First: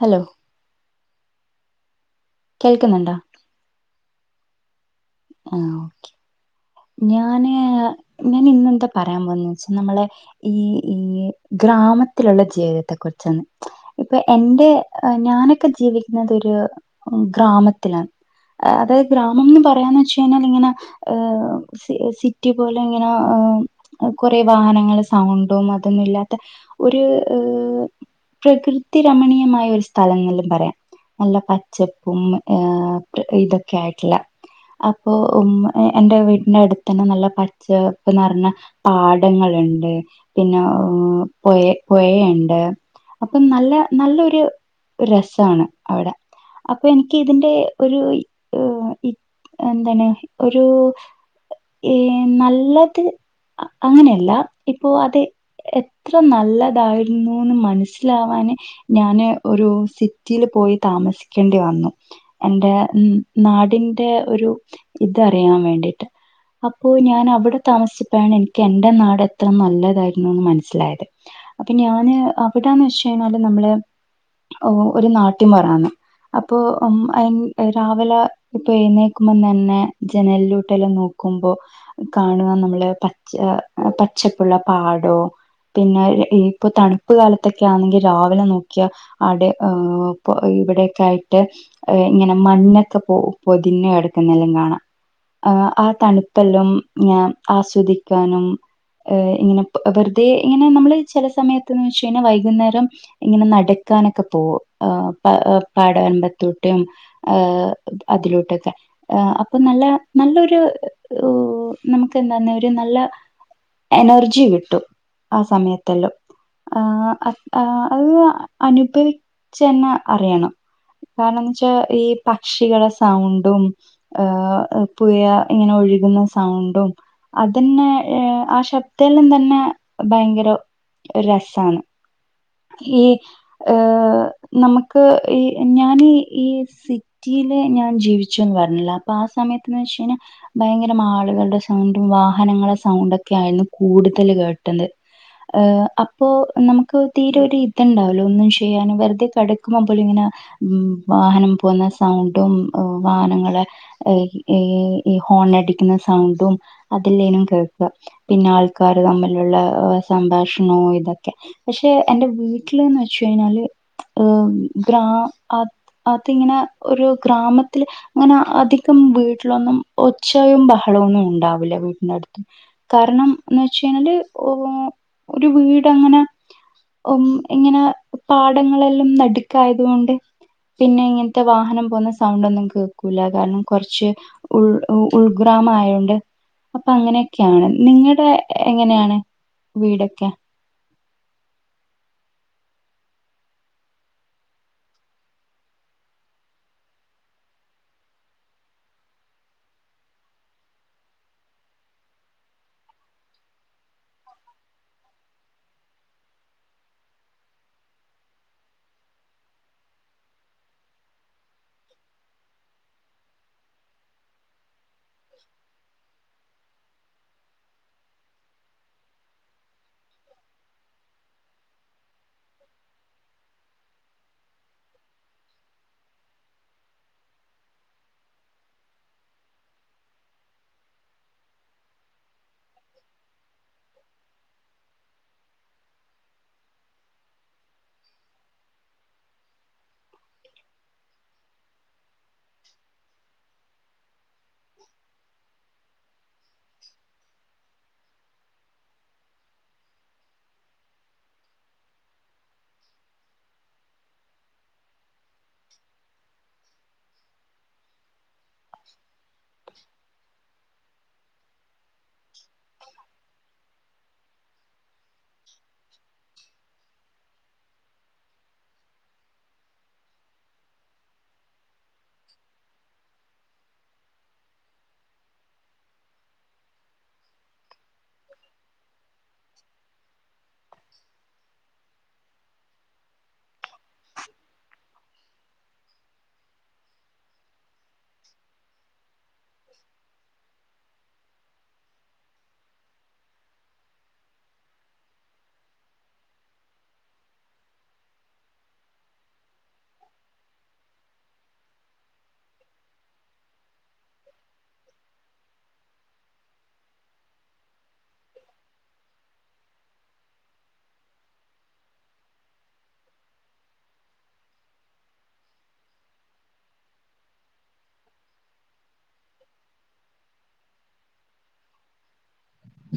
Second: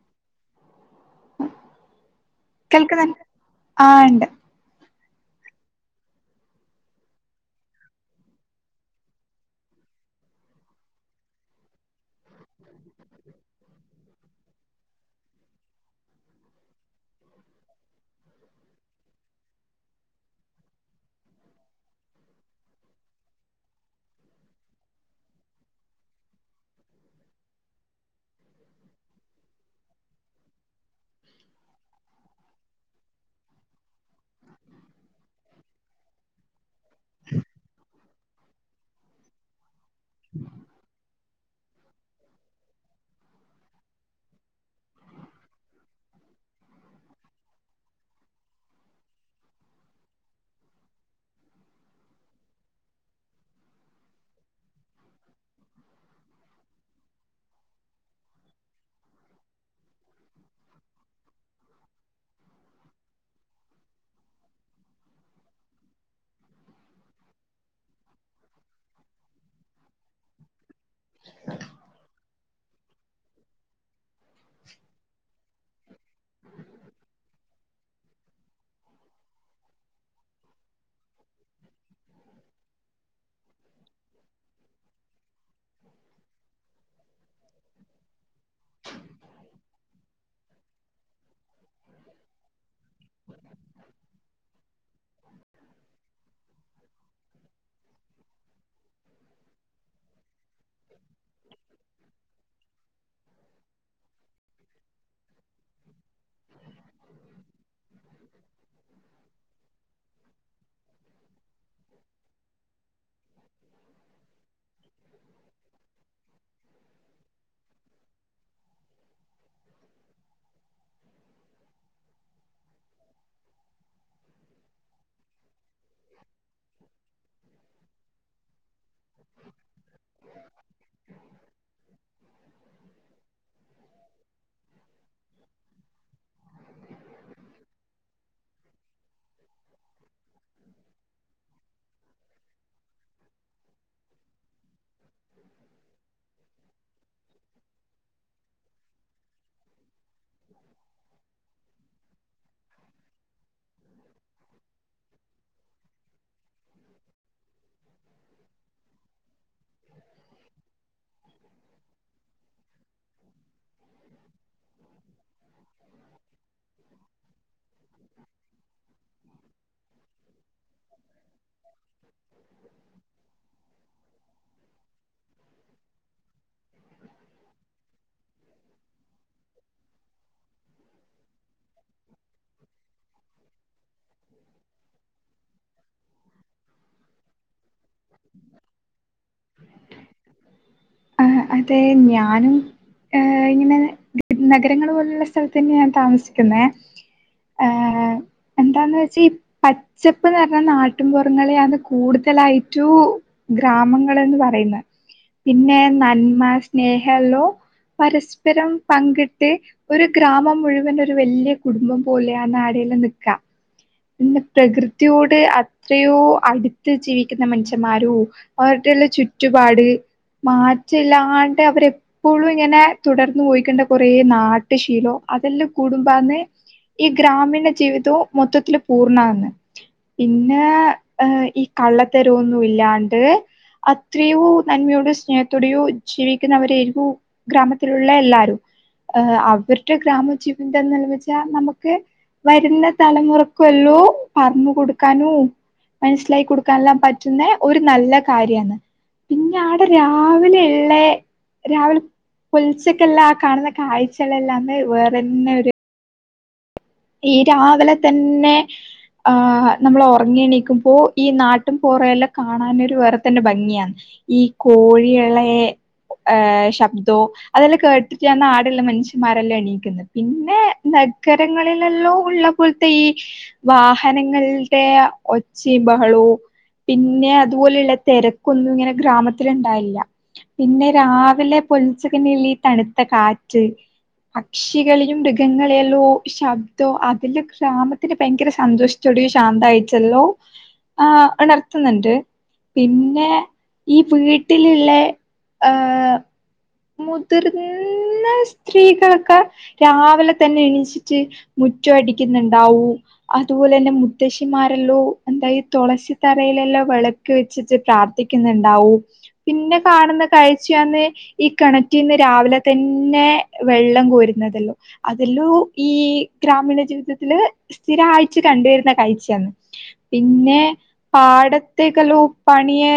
Hello കേൾക്ണ് കേൾക്കുന്നുണ്ടോ ആ ഇണ്ട് ആ ഓക്കെ ഞാന് ഞാൻ ഇന്നെന്താ പറയാൻ പോന്ന് വെച്ചാ നമ്മളെ ഈ ഈ ഗ്രാമത്തിലുള്ള ജീവിതത്തെ കുറിച്ചാണ് ഇപ്പൊ എന്റെ ഞാനൊക്കെ ജീവിക്കുന്നത് ഒരു ഗ്രാമത്തിലാണ്. അതായ ഗ്രാമം എന്ന് പറയാന്ന് വെച്ച കഴിഞ്ഞാൽ ഇങ്ങനെ അ സിറ്റി പോലെ ഇങ്ങനെ കൊറെ വാഹനങ്ങളെ സൗണ്ടും അതൊന്നും ഇല്ലാത്ത. ഒരു പ്രകൃതി രമണീയമായ ഒരു സ്ഥലം എന്നും പറയാം. നല്ല പച്ചപ്പും ഇതൊക്കെ ആയിട്ടുള്ള അപ്പോ ഉ എന്റെ വ് അടുത്ത് തന്നെ നല്ല പച്ചപ് റഞ്ഞ പാടങ്ങള്ണ്ട്. പിന്നെയ പൊയ പൊഴണ്ട് അപ്പൊ നല്ല നല്ലൊരു ഒരു രസാണ് അവിടെ? അപ്പൊ എനിക്ക് ഇതിന്റെ ഒരു ഇ എന്താണ് ഒരു ഈ നല്ലത് അങ്ങനെയല്ല ഇപ്പോ അത് എത്ര നല്ലതായിരുന്നുന്ന് മനസ്സിലാവാന് ഞാന് ഒരു സിറ്റീല് പോയി താമസിക്കേണ്ടി വന്നു. എന്റെ ഉം നാടിന്റെ ഒരു ഇത് അറിയാൻ വേണ്ടിയിട്ട്. അപ്പോ ഞാൻ അവിടെ താമസിപ്പഴാണ് എനിക്ക് എന്റെ നാട് എത്ര നല്ലതായിരുന്നുന്ന് മനസ്സിലായത്. അപ്പി ഞാന് അവിടാന്ന് വെച്ച് ഴിഞ്ഞാല് നമ്മള് ഒരു നാട്ടിം പൊറാന്ന്. അപ്പൊ ഉം അയ്ൻ രാവിലെ ഇപ്പൊ എഴുന്നേക്കുമ്പോം തന്നെ ജനലിലോട്ട്ല്ലാം നോക്കുമ്പോ കാണുക നമ്മള് പച്ച പച്ചപ്പുള്ള പാടോ പിന്നെഴ് ഇപ്പൊ തണുപ്പ് കാലത്തൊക്കെ ആന്നെങ്കി രാവിലെ നോക്കിയാ അടെ ഊ പ്പൊ ഇവിടെക്കായി - - ട്ട് ഇ ങ്ങനെ മണ്ണൊക്കെ പൊതിഞ്ഞ് കെടക്കുന്നെല്ലാം കാണാം. ആ ലും ഇപ്പല്ലും ഞാൻ ആസ്വാദിക്കാനും ഹേഇങ്ങനെ പെ വെറുതെ ഇങ്ങനെ നമ്മള് ചില സമയത്ത്ന്ന് വെച്ച കഴിഞ്ഞാ വൈകുന്നേരം ഇങ്ങനെ നടക്കാനൊക്കെ പോവും ആ പ പാടവരമ്പത്തൂട്ട് ആഹ് അതിലോട്ടൊക്കെ അ അപ്പൊ നല്ല നല്ലൊരു ഊ നമുക്ക് എന്താന്ന ഒരു നല്ല എനർജി കിട്ടും ആ സ മയത്തല്ലോ -. - ആ അത് അനുഭവിച്ചന്നെ അറിയണം. കാരണംന്ന് വെച്ചാ ഈ പക്ഷികള സൗണ്ടും ഹേ പുഴ ഇങ്ങനെ ഒഴുകുന്ന സൗണ്ടും അതന്നെ ആ ശബ ത്തെല്ലാം തന്നെ ഭയങ്കര രസാണ് ഈ ഏ നമുക്ക് ഈ ഞാൻ ഈ സിറ്റിയില് ഞാൻ ജീവി ച്ചും വർണില്ല. അപ്പ ആ സമയത്ത് എന്ന് വെചെയിഞ്ഞാൽ ഭയങ്കരമ ആളുകളുടെ സൗണ്ടും. വാഹനങ്ങളെ. സൗണ്ടൊക്കെ ആയിരുന്നു കൂടുതൽ കേട്ടത് ഹ്ഹ. അപ്പോ നമക്ക് തീരെ ഒരു ഇതുണ്ടാവല്ലോ ഒന്നു ഷെയ്യാനും വെറുതെ കെടക്കുമ്പോ പോലും ഇങ്ങനെ മ്മ്. വാഹനം പോന്ന. സൗണ്ടും വാഹനങ്ങളെ ഏ. ഏ യ്യ് ഹോണടിക്കുന്ന സൗണ്ടും അതെല്ലേനും കേക്കാ പിന്നെ ആൾക്കാാര് തമ്മിലുള്ള സംഭാഷണവും ഇതൊക്കെ പഷെ. എന്റ വീട്ടില്ന്ന്വെച്ഴിഞ്ഞാല് ഹ്. മ്മ്. ഗ്രാ അത് അതിങ്ങനെ ഒരു ഗ്രാമത്തില് ങ്ങനെ അതി ട്ടും വീട്ടിലൊന്നും ഒച്ചയും ബഹളൊന്നും ഉണ്ടാവുല്ല. വീട്ട്നടുത്ത് കാരണംന്ന് വെച്ചഴിഞ്ഞാല് ഒ ഒരു വീട് അങ്ങനെ ഉം. ഇങ്ങനെ പാഠങ്ങളെല്ലാം നടുക്കായതുകൊണ്ട് പിന്നെ ഇങ്ങൻത്തെ വാഹനം പോവുന്ന സൗണ്ടൊന്നും കേക്കൂല കാരണം കൊ റച്ച് ഉൾ ഉ ഉൾഗ്രാമ ആയോണ്ട് അപ്പൊ അങ്ങനെയൊക്കെയാണ് നിങ്ങടെ എങ്ങനെയാണ് വീടൊക്കെ ആ്ഹ. അതെ. ഞാനും ഏ ഇങ്ങനെ ഗ് നഗരങ്ങൾ പോലുള്ള സ്ഥലത്ത് തന്നെയാണ് താമസിക്കുന്നേ ആഹ് ആഹ് എന്താന്ന് വെച്ചി പച്ചപ്പ്ന്ന് പറഞ്ഞ നാട്ടുംപൊറങ്ങളെയാണ് കൂടുതലായി റ്റു ഗ്രാമങ്ങളന്ന് പറയുന്നേ പിന്നെ. നന്മ, സ്നേഹള്ളൂ. പരസ്പരം പങ്കിട്ട് ഒരു ഗ്രാമം മുഴുവൻ ഒരു വല്യ കുടുംബം പോലെണ്. ആടില്ലാം നിക്ക പിന്നെ പ്രകൃതിയോട് അത്രയോ അടുത്ത് ജീ ക്ക്ന്ന മൻഷ്യമ്മാരു [unintelligible] ചുറ്റുപാട് മാറ്റല്ലാണ്ട് അവരെ ഇപ്പോളും ഇങ്ങനെ തുടർന്ന് പോയിക്കണ്ട കുറെ നാട്ടു ശീലോ അതെല്ലാം കൂടുമ്പാന്നേ ഈ ഗ്രാമീണ ജീവിതവു മൊത്തത്തിൽ പൂർണ്ണാകുന്ന് പിന്നെ. ഹ് ഈ കള്ളത്തരൊന്നും ഇല്ലാണ്ട് അത്രയോ നന്മയോടെ. സ്നേഹത്തോടെയോ ജീവിക്കുന്നവരെവു ഗ്രാമത്തിലുള്ള എല്ലാരും ഹ്. അവരുടെ ഗ്രാമ ജീവിതം എന്ത വെച്ചാ നമക്ക് വരുന്ന തലമുറകൊല്ലു. പറഞ്ഞു കൊടുക്കാനും. മനസ്സിലായി കൊടുക്കാനല്ല പറ്റുന്ന ഒരു നല്ല കാര്യയാണ് പിന്നെ ആടെ രാവിലെള്ളേ. രാവില് പൊൽച്ചക്ള്ള ആ കാണുന്ന. കാഴ്ചകളെല്ലമേ. വേറെന്നെരു ഈ, രാവിലെ തന്നെ ആ് നമ്മൾ ഒറങ്ങി എണീക്കുമ്പോ ഈ നാട്ടും പോറയെല്ലാ, കാണാനൊരു. വേറെ തന്നെ ഭംഗിയാണ് ഈ കോഴിയെള്ളെ. ഏഹ. ശബ്ദോ അതെല്ലാം കേട്ടട്ടാണ്. ആടുള്ള മനുഷ്യമാരെല്ലേ എണീക്കുന്നേ. പിന്നെ നഗര ങ്ങളിലെല്ലോ. ഉള്ളപ്പോൽത്തെ. ഈ വാഹനങ്ങൾടെ. ഒച്ചി ബഹളോ പിന്നെ അതുപോലുള്ള തെരക്കൊന്നും. ഇങ്ങനെ ഗ്രാമത്തി ഉണ്ടായില്ല പിന്നെ, രാവിലെ പൊൽച്ചകനിൽ തണ്ത്ത. കാറ്റ് പക്ഷികളിലും. മൃഗങ്ങളെയെല്ലോ ശബ്ദോ, അതില് ഗ്രാമത്തിൽ. ഭയങ്കര സന്തോഷത്തുടെ ശാന്തയിട്ടല്ലോ ആ. വളർത്തുന്നുണ്ട് പിന്നെ, ഈ വീട്ടിൽല്ള്ളെ. ഹ്ഹ മുതിർന്ന. സ്ത്രീകൾക്ക് രാവിലെ തന്നെ എണിച്ചിട്ട് മുറ്റ അടിക്കുന്നുണ്ടാവൂ അതുപോലെന്നെ. മുത്തശ്ശിമാരെല്ലോ എന്തായി. തൊളസി തറയിലെല്ലാം. വേള ക്. വെച്ചിട്ട് പ്രാർത്ഥിക്കുന്നുണ്ടാവു. പിന്നെ കാണുന്ന കാഴ്ചയാ ന്ന് ഈ കെണറ്റിന്ന്. രാവിലെ തന്നെ വെള്ളം കോരുന്നതല്ലോ അതെല്ലോ ഈ ഗ്രാമീണ ജീവിതത്തില് സ്ഥിര. ആയിട്ട്. കണ്ടുവരുന്ന. കാഴ്ച ആണ് പിന്നെ പാടത്തേക്കല്ലോ പണിയെ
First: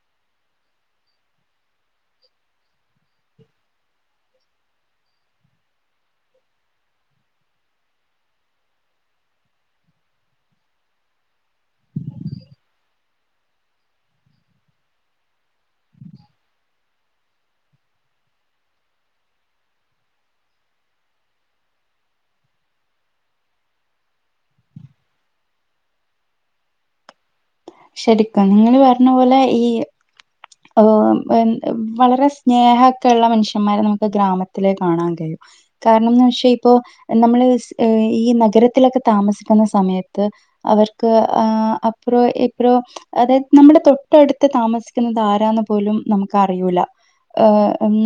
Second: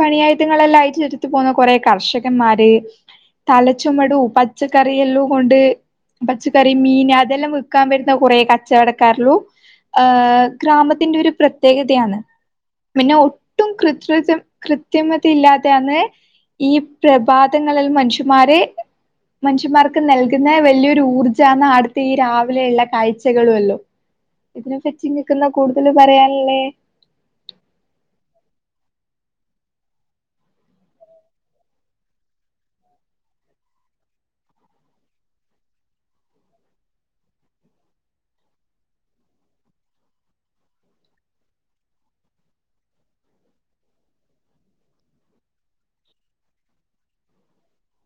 പണിയായുധങ്ങളെല്ലാം ആയിട്ട് ചുരുത്ത് പോകുന്ന കൊറെ കർഷകന്മാര് തലച്ചുമടു പച്ചക്കറിയെല്ലാം കൊണ്ട് പച്ചക്കറി മീൻ അതെല്ലാം വിൽക്കാൻ വരുന്ന കുറെേ കച്ചവടക്കാരുള്ളു ഹ ഗ്രാമത്തിന്റെ ഒരു പ്രത്യേകതയാണ് പിന്നെ ഒട്ടും കൃത് കൃത്യമതയില്ലാതെയാണ് ഈ പ്രഭാതങ്ങളിൽ മനുഷ്യുമാരെ മനുഷ്യന്മാർക്ക് നൽകുന്ന വലിയൊരു ഊർജ്ജാന്ന് അടുത്ത് ഈ രാവിലെയ ഉുള്ള കാഴ്ചകളുമല്ലോ ഇതിന് പറ്റി നിങ്ങക്ക് എന്താ കൂടുതൽ പറയാനുള്ളെ ശരിക്കും നിങ്ങൾ പറഞ്ഞ പോലെ ഈ ഹോ. വളരെ സ്നേഹക്കെ ഉള്ള മനുഷ്യന്മാരെ നമുക്ക് ഗ്രാമത്തിലെ കാണാൻ കഴിയും കാരണംന്ന് വെച്ചാ ഇപ്പൊ നമ്മള് ഈ നഗരത്തിലൊക്കെ താമസിക്കുന്ന സമയത്ത് അവർക്ക് ആ അപ്പുറോ ഇപ്പുറോ അതായത് നമ്മുടെ തൊട്ടടുത്ത് താമസിക്കുന്നത് ആര ആരാന്നു പോലും നമുക്ക്അറിയൂല്ല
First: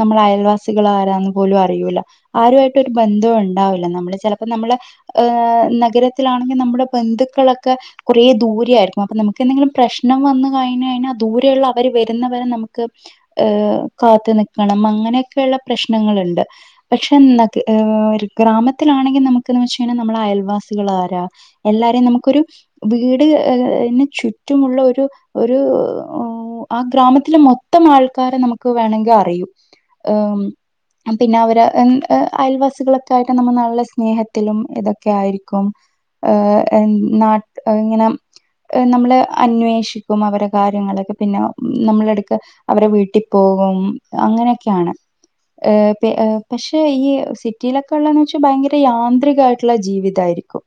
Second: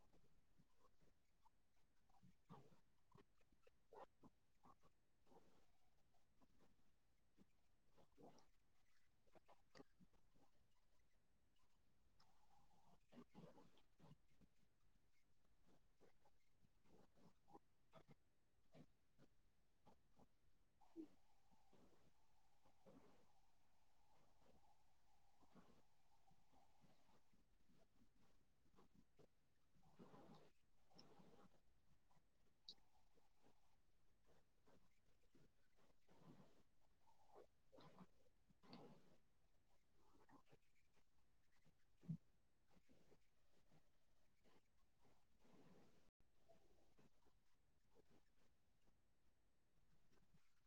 നമ്മള അയൽവാസികൾ ആരാന്ന് പോലും അറിയുല്ല ആരുമായിട്ട് ഒരു ബന്ധവും ഉണ്ടാവില്ല നമ്മള് ചിലപ്പോ നമ്മള് ഏഹ നഗരത്തിലാണെങ്കിൽ നമ്മുടെ ബന്ധുക്കളൊക്കെ കുറേ ദൂരെയയിരിക്കും അപ്പൊ നമുക്ക് എന്തെങ്കിലുംപ്രശ്നം വന്നു കഴിഞ് കഴിഞ്ഞാൽ ദൂരെയുള്ള അവര് ന്നവരെ നമുക്ക് ഏഹ കാത്തു നിക്കണം അങ്ങനെയൊക്കെയുള്ള പ്രശ്നങ്ങളുണ്ട് പക്ഷെ ന ഒരു ഗ്രാമത്തിലാണെങ്കിൽ നമുക്കന്ന് വെ കഴിഞ്ഞാൽ നമ്മളഅയൽവാസി [inaudible] ള്ളാരാ എല്ലാരേും നമുക്കൊരു വീട്ഏന് ചുറ്റുമുള്ള ഒരു ഒരു ആ ഗ്രാമത്തിലെ മൊത്തം ആൾക്കാരെ നമുക്ക് വേണമെങ്കിൽ അറിയൂ പിന്നെ അവര് അയൽവാസികളൊക്കെ ആയിട്ട് നമ്മൾ നല്ല സ്നേഹത്തിലും ഇതൊക്കെ ആയിരിക്കും ഏ നാട്ട ഇങ്ങനെ നമ്മള് അന്വേഷിക്കും അവടെ കാര്യങ്ങളൊക്കെ പിന്നെ നമ്മളടുക്ക് അവരെ വീട്ടിൽ പോകും അങ്ങനെയൊക്കെയാണ് പക്ഷെ ഈ സിറ്റിയിലൊക്കെള്ളെന്ന്ച്ചാ ഭയങ്കര യാന്ത്രികായിട്ടുള്ള ജീവിതായിരിക്കും.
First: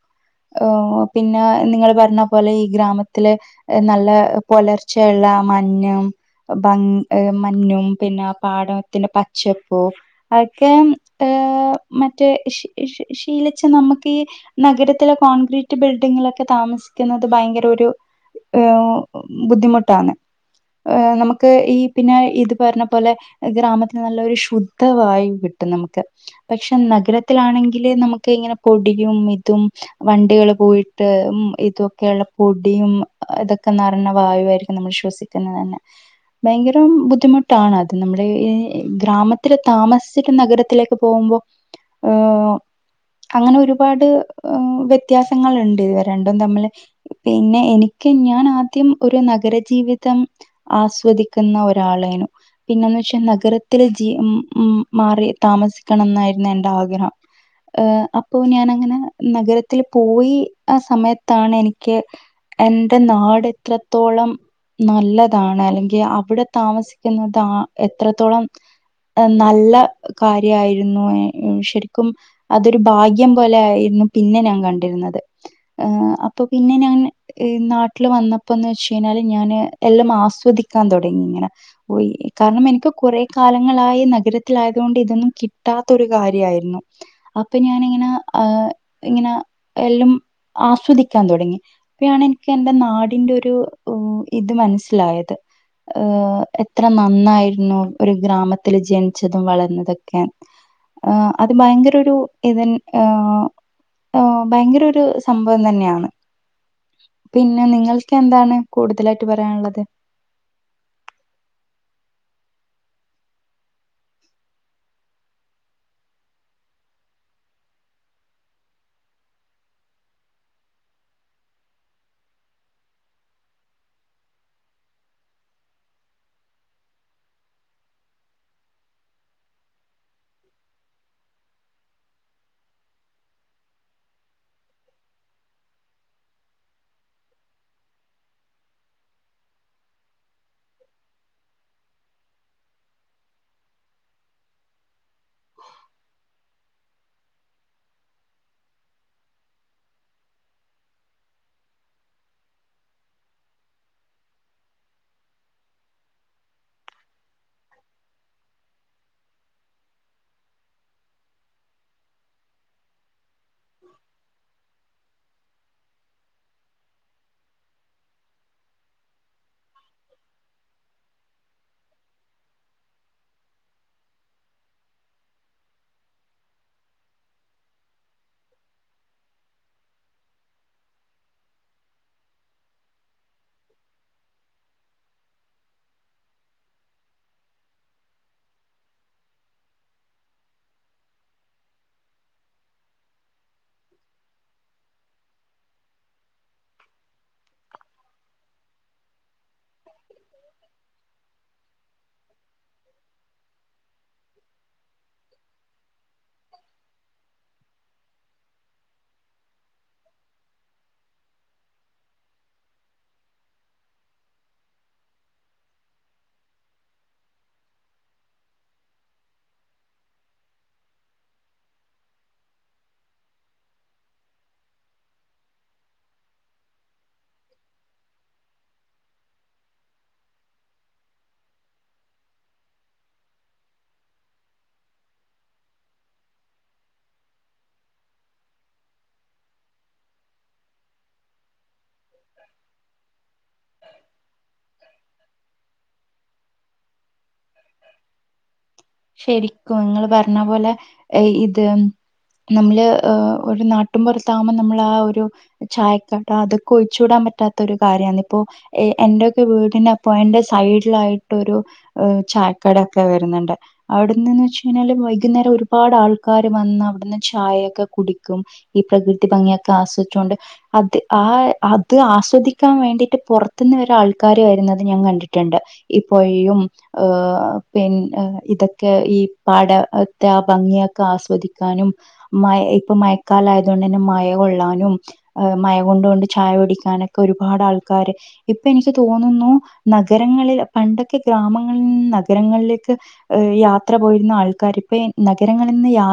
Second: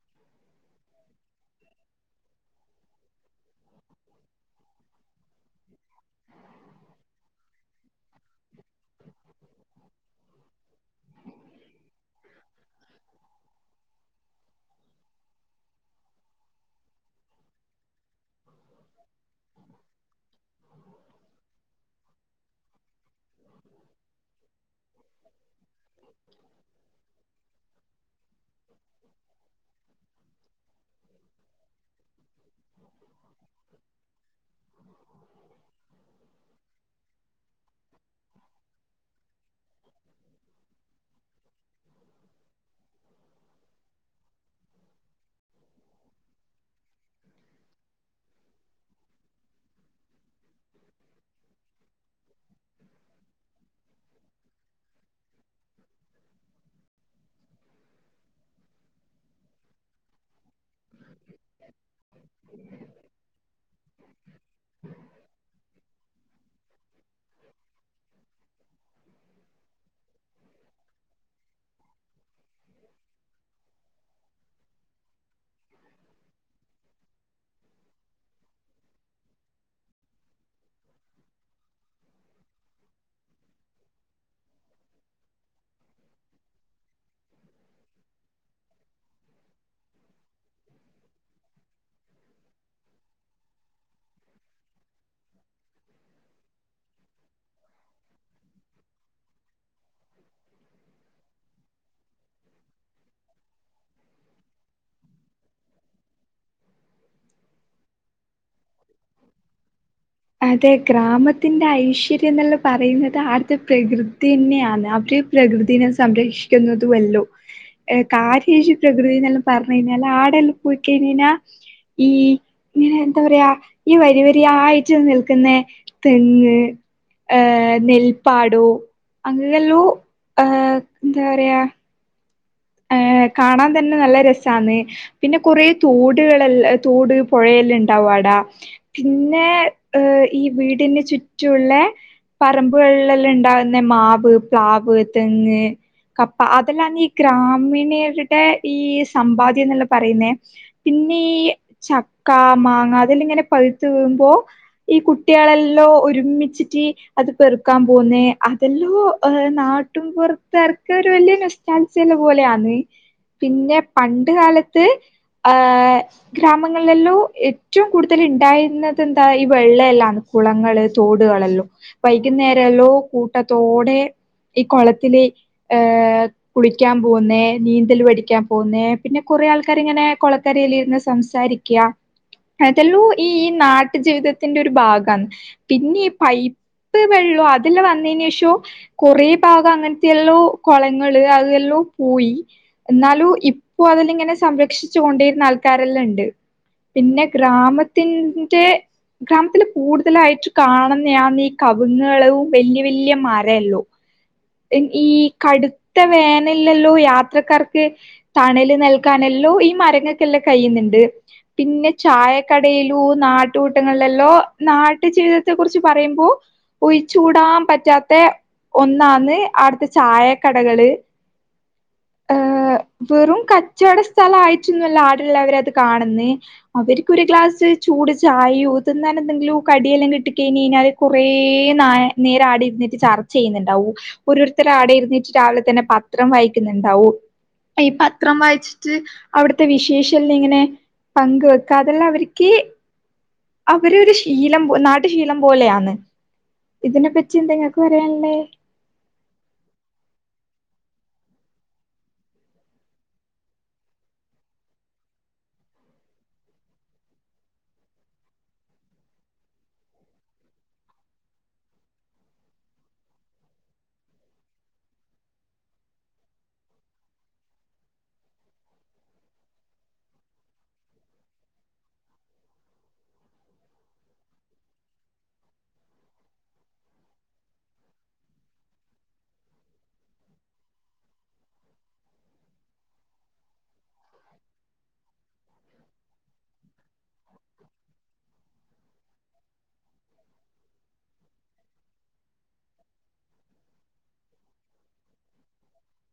പിന്നെ നിങ്ങൾ പറഞ്ഞ പോലെ ഈ ഗ്രാമത്തിലെ നല്ല പുലർച്ചയെള്ള മ ന്ന ബ മഞ്ഞും പിന്ന പാടത്തിന്റെ പച്ചപ്പു അതൊക്കെ ഏഹ് മറ്റേ ശീലിച്ച നമുക്ക് ഈ നഗരത്തിലെ കോൺക്രീറ്റ് ബിൽഡിങ്ങിലൊക്കെ താമസിക്കുന്നത് ഭയങ്കര ഒരു ഏ ബുദ്ധിമുട്ടാണ്. നമുക്ക് ഈ പിന്നെ ഇത് പറഞ്ഞ പൊലെ ഗ്രാമത്തിന് നല്ലൊരു ശുദ്ധവായു കിട്ടും നമുക്ക്. പക്ഷെ നഗരത്തിലാണെങ്കില് നമുക്ക് ഇങ്ങനെ പൊടിയും, ഇതും വണ്ടികള് പോയിട്ട് ഉം ഇതൊക്കെള്ള പൊടിയും ഇതൊക്കെ നെറഞ്ഞ വായുവായിരിക്കും നമ്മൾ ശ്വസി [inaudible] ഭയങ്കരം ബുദ്ധിമുട്ടാണ് അത് നമ്മുടെ ഈ ഗ്രാമത്തില് താമസിച്ചിട്ട് നഗരത്തിലേക്ക് പോകുമ്പോ ആഹ് അങ്ങന ഒരുപാട് വ്യത്യാസങ്ങള്ണ്ട്. ഇവ രണ്ടും തമ്മില് പിന്നെ എനിക്ക് ഞാൻ ആദ്യം ഒരു നഗരജീവി തം ആസ്വദിക്കുന്ന ഒരാളായിനു. പിന്നെന്ന്ച്ചാ നഗരത്തിൽ ജീ ഉം ഉം മാറി താമസിക്കണംന്നായിരുന്നു എന്റ ആഗ്രഹം. ഏ അപ്പൊ ഞാനങ്ങനെ നഗരത്തില് പോയി ആ സമയത്താണ് എനിക്ക് എന്റെ നാട് എത്രത്തോളം നല്ലതാണ്, അല്ലെങ്കി അവിടെ താമസിക്കുന്നത് ആ എത്രത്തോളം നല്ല കാര്യായിരുന്നു, ശരിക്കും അതൊരു ഭാഗ്യം പോലായിരുന്നു പിന്ന ഞാൻ കണ്ടിരുന്നത്. അപ്പൊ പിന്നെ ഞാൻ നാട്ടില് വന്നപ്പോന്ന്ച്ച് കഴിഞ്ഞാല് ഞാന് എല്ലം ആസ്വദിക്കാൻ തൊടങ്ങി ഇങ്ങനെ. പോയി കാരണം എനിക്ക് കൊറെ കാലങ്ങളായി നഗരത്തിലായതോണ്ട് ഇതൊന്നും കിട്ടാത്തൊരു കാര്യായിരുന്നു. അപ്പൊ ഞാനിങ്ങനെ ഹ് ഇങ്ങന എല്ലും ആസ്വദിക്കാൻ തൊടങ്ങി. അപ്പയാണ് എനിക്ക് എന്റെ നാടിന്റെ ഒരു ഇത് മനസ്സിലായത്. ഹ് എത്ര നന്നായിരുന്നു ഒരു ഗ്രാമത്തില് ജനിച്ചതും വളർന്നതക്കെ ആ അത് ഭയങ്കര ഒരു ഇതൻ ഹ് ഭയങ്കര ഒരു സംഭവം തന്നെയാണ്. പിന്നെ നിങ്ങൾക്കെന്താണ് കൂടുതലായിട്ട് പറയാന്ള്ളത്. അതെ ഗ്രാമത്തിന്റെ ഐശ്വര്യംന്നല്ല പറയുന്നത് ആടുത്തെ പ്രകൃതിന്നെയാണ് അവര് പ്രകൃതിനെ സംരക്ഷിക്കുന്നതുവല്ലോ. ഏ കാര്യേശ് പ്രകൃതിന്നെല്ലാം പറഞ്ഞ് കഴിഞ്ഞാല് ആടെല്ലാം പോയി കഴിഞ്ഞിഞ്ഞ ഈ ഇങ്ങനെ എന്താ പറയാ ഈ വരി വരി ആയി ച്ചും നിൽക്കുന്നെ തെങ്ങ് ഏഹ് നെൽപ്പാടു അങ്ങനല്ലോ ഹ എന്താറയാ ഏ കാണാൻ തന്നെ നല്ല രസാന്ന്. പിന്ന കൊറേ തോടുകളെ തോട് പുഴെല്ലാം ണ്ടാവും അടാ. പിന്നെ ഈ വീടിന് ചുറ്റുള്ളെ പറമ്പുകള്ലെല്ലണ്ടാവുന്ന മാവ്, പ്ലാവ്, തെങ്ങ് കപ്പ അതെല്ലാന്ന് ഈ ഗ്രാമീണരുടെ ഈ സമ്പാദ്യംന്നുള്ള പറയുന്നേ പിന്നെ ഈ ചക്ക, മാങ്ങ, അതെല്ലാം ഇങ്ങനെ പഴുത്ത് വീഴുമ്പോ ഈ കുട്ടികളെല്ലോ ഒരുമിച്ചിറ്റി അത് പെറുക്കാൻ പോവുന്നേ, അതെല്ലോ നാട്ടും പുറത്താർക്ക് ഒരു വലിയ നൊസ്റ്റാൾ ജിയ പോലെയാന്ന്. പിന്നെ പണ്ട് കാലത്ത് ഹ് ഗ്രാമങ്ങളിലെല്ലോ ഏറ്റോം കൂടുതലി ഇണ്ടായിരുന്നത് എന്താ ഈ വെള്ള എല്ലാന്ന്. കുളങ്ങള്, തോടുകളല്ലോ വൈകുന്നേരല്ലോ കൂട്ടത്തോടെ ഈ കൊളത്തില് ഹ് കുളിക്കാൻ പോകുന്നേ, നീന്തല് പടിക്കാൻ പോന്നേ, പിന്നെ കുറെ ആൾക്കാരിങ്ങനെ കൊളക്കരേലിരുന്ന് സംസാരി ക്ക്യ, ഇതല്ലൂ ഈ, ഈ നാട്ടു ജീവിതത്തിന്റെ ഒരു ഭാഗന്ന്. പിന്നെ ഈ പൈ പ്പ്‌ വെള്ളു അതില്ല് വന്നെനേശോ കൊറേ ഭാഗം അങ്ങനത്തെയല്ലോ കൊളങ്ങള് ല്ലോ പോയി. ന്നാലും ഇപ്പൊ അതിലിങ്ങനെ സംരക്ഷിച്ചു കൊണ്ടേരുന്ന ആൾക്കാരെല്ലാം ഇണ്ട്. പിന്നെ ഗ്രാമത്തിന്റെ ഗ്രാമത്തില് കൂടുതലായിട്ട് കാണുന്നെ ആന്ന് ഈ കവിങ്‌ള് വല്യ വല്യ മരയല്ലു ഈ കടുത്ത വേനലല്ലു യാത്രക്കാർക്ക് തണല് നൽകാനെല്ലു ഈ മരങ്ങക്കെല്ലാം കഴിന്ന്ണ്ട്. പിന്നെ ചായക്കടയിലു നാട്ടുകൂട്ടങ്ങളിലല്ലോ നാട്ടു ജീവിതത്തെ കുറിച്ച് പറയുമ്പോ ഒയിച്ച് കൂടാം പറ്റാത്ത ഒന്നാന്ന് അടുത്തെ ചായക്കടകള് ഹ് വെറും കച്ചട സ്ഥലം ആയിറ്റൊന്നുല്ല ആടെള്ളവരത് കാണുന്നെ അവര്ക്ക് ഒരു ഗ്ലാസ് ചൂട് ചായോ തിന്നാൻ എന്തെങ്കിലും കടിയെല്ലാം കിട്ടി കഴിഞഴിഞ്ഞാല് കുറേ ന നേരം ആടെ ഇരുന്നിട്ട് ചർച്ച ചെയ്യുന്നുണ്ടാവു ഓരോരുത്തര് ആടെ ഇരുന്നിട്ട് രാവിലെ തന്നെ പത്രം വായിക്കുന്നുണ്ടാവു. ഈ പത്രം വായിച്ചിട്ട് അവിടുത്തെ വിശേഷല്ലം ഇങ്ങനെ പങ്ക് വെക്ക അതെല്ലാം അവരിക്ക് അവര് ഒരു ശീലം പോ നാ ശീലം പോലെയാന്ന് ഇതിനെപ്പറ്റി എന്താ ങ്ങക്ക് പറയാന്ള്ളേ. ശരിക്കും ഇങ്ങള് പറഞ്ഞ പോലെ എ ഇത് നമ്മള് ഒരു നാട്ടും പുറത്താകുമ്പോ നമ്മളാ ഒരു ചായക്കട അതൊക്കെ ഒഴിച്ചൂടാൻ പറ്റാത്ത ഒരു കാര്യാന്ന്. ഇപ്പോ എ എന്റെയൊക്കെ വീടിനപ്പൊ എന്റെ സൈഡിലായിട്ടൊരു ചായക്കടൊക്കെ വരുന്നുണ്ട്. അവിടന്ന്ന്ന്ച്ച്ഴിഞ്ഞാല് വൈകുന്നേരം ഒരുപാട് ആൾക്കാര് വന്ന് അവിടുന്ന് ചായയൊക്കെ കുടിക്കും. ഈ പ്രകൃതി ഭംഗിയൊക്കെ ആസ്വദിച്ചൊണ്ട്. അത് ആ അത് ആസ്വദിക്കാ വേണ്ടിട്ട് പുറത്തുന്ന് വരെ ആൾക്കാര് വരുന്നത് ഞാൻ കണ്ടിട്ടുണ്ട്. ഇപൊയ്യും പിന്ന ഇത ക്കെ ഈ പാടത്തെ ആ ഭംഗിയൊക്കെ, ആസ്വദിക്കാനും. മയ ഇപ്പൊ മയക്കാലയതൊണ്ടന്നെ മയ കൊള്ളാനും. മയകൊണ്ട് കൊണ്ട് ചായ കുടിക്കാനൊക്കെ ഒരുപാട് ആൾക്കാര്, ഇപ്പ എനിക്ക് തോന്നുന്നു നഗരങ്ങളില് പണ്ടൊക്കെ ഗ്രാമങ്ങളി നിന്നും നഗരങ്ങളിലേക്ക് യാത്ര പോയിരുന്ന ആൾക്കാരിപ്പ ഇ നഗരങ്ങളിനിന്ന് യാ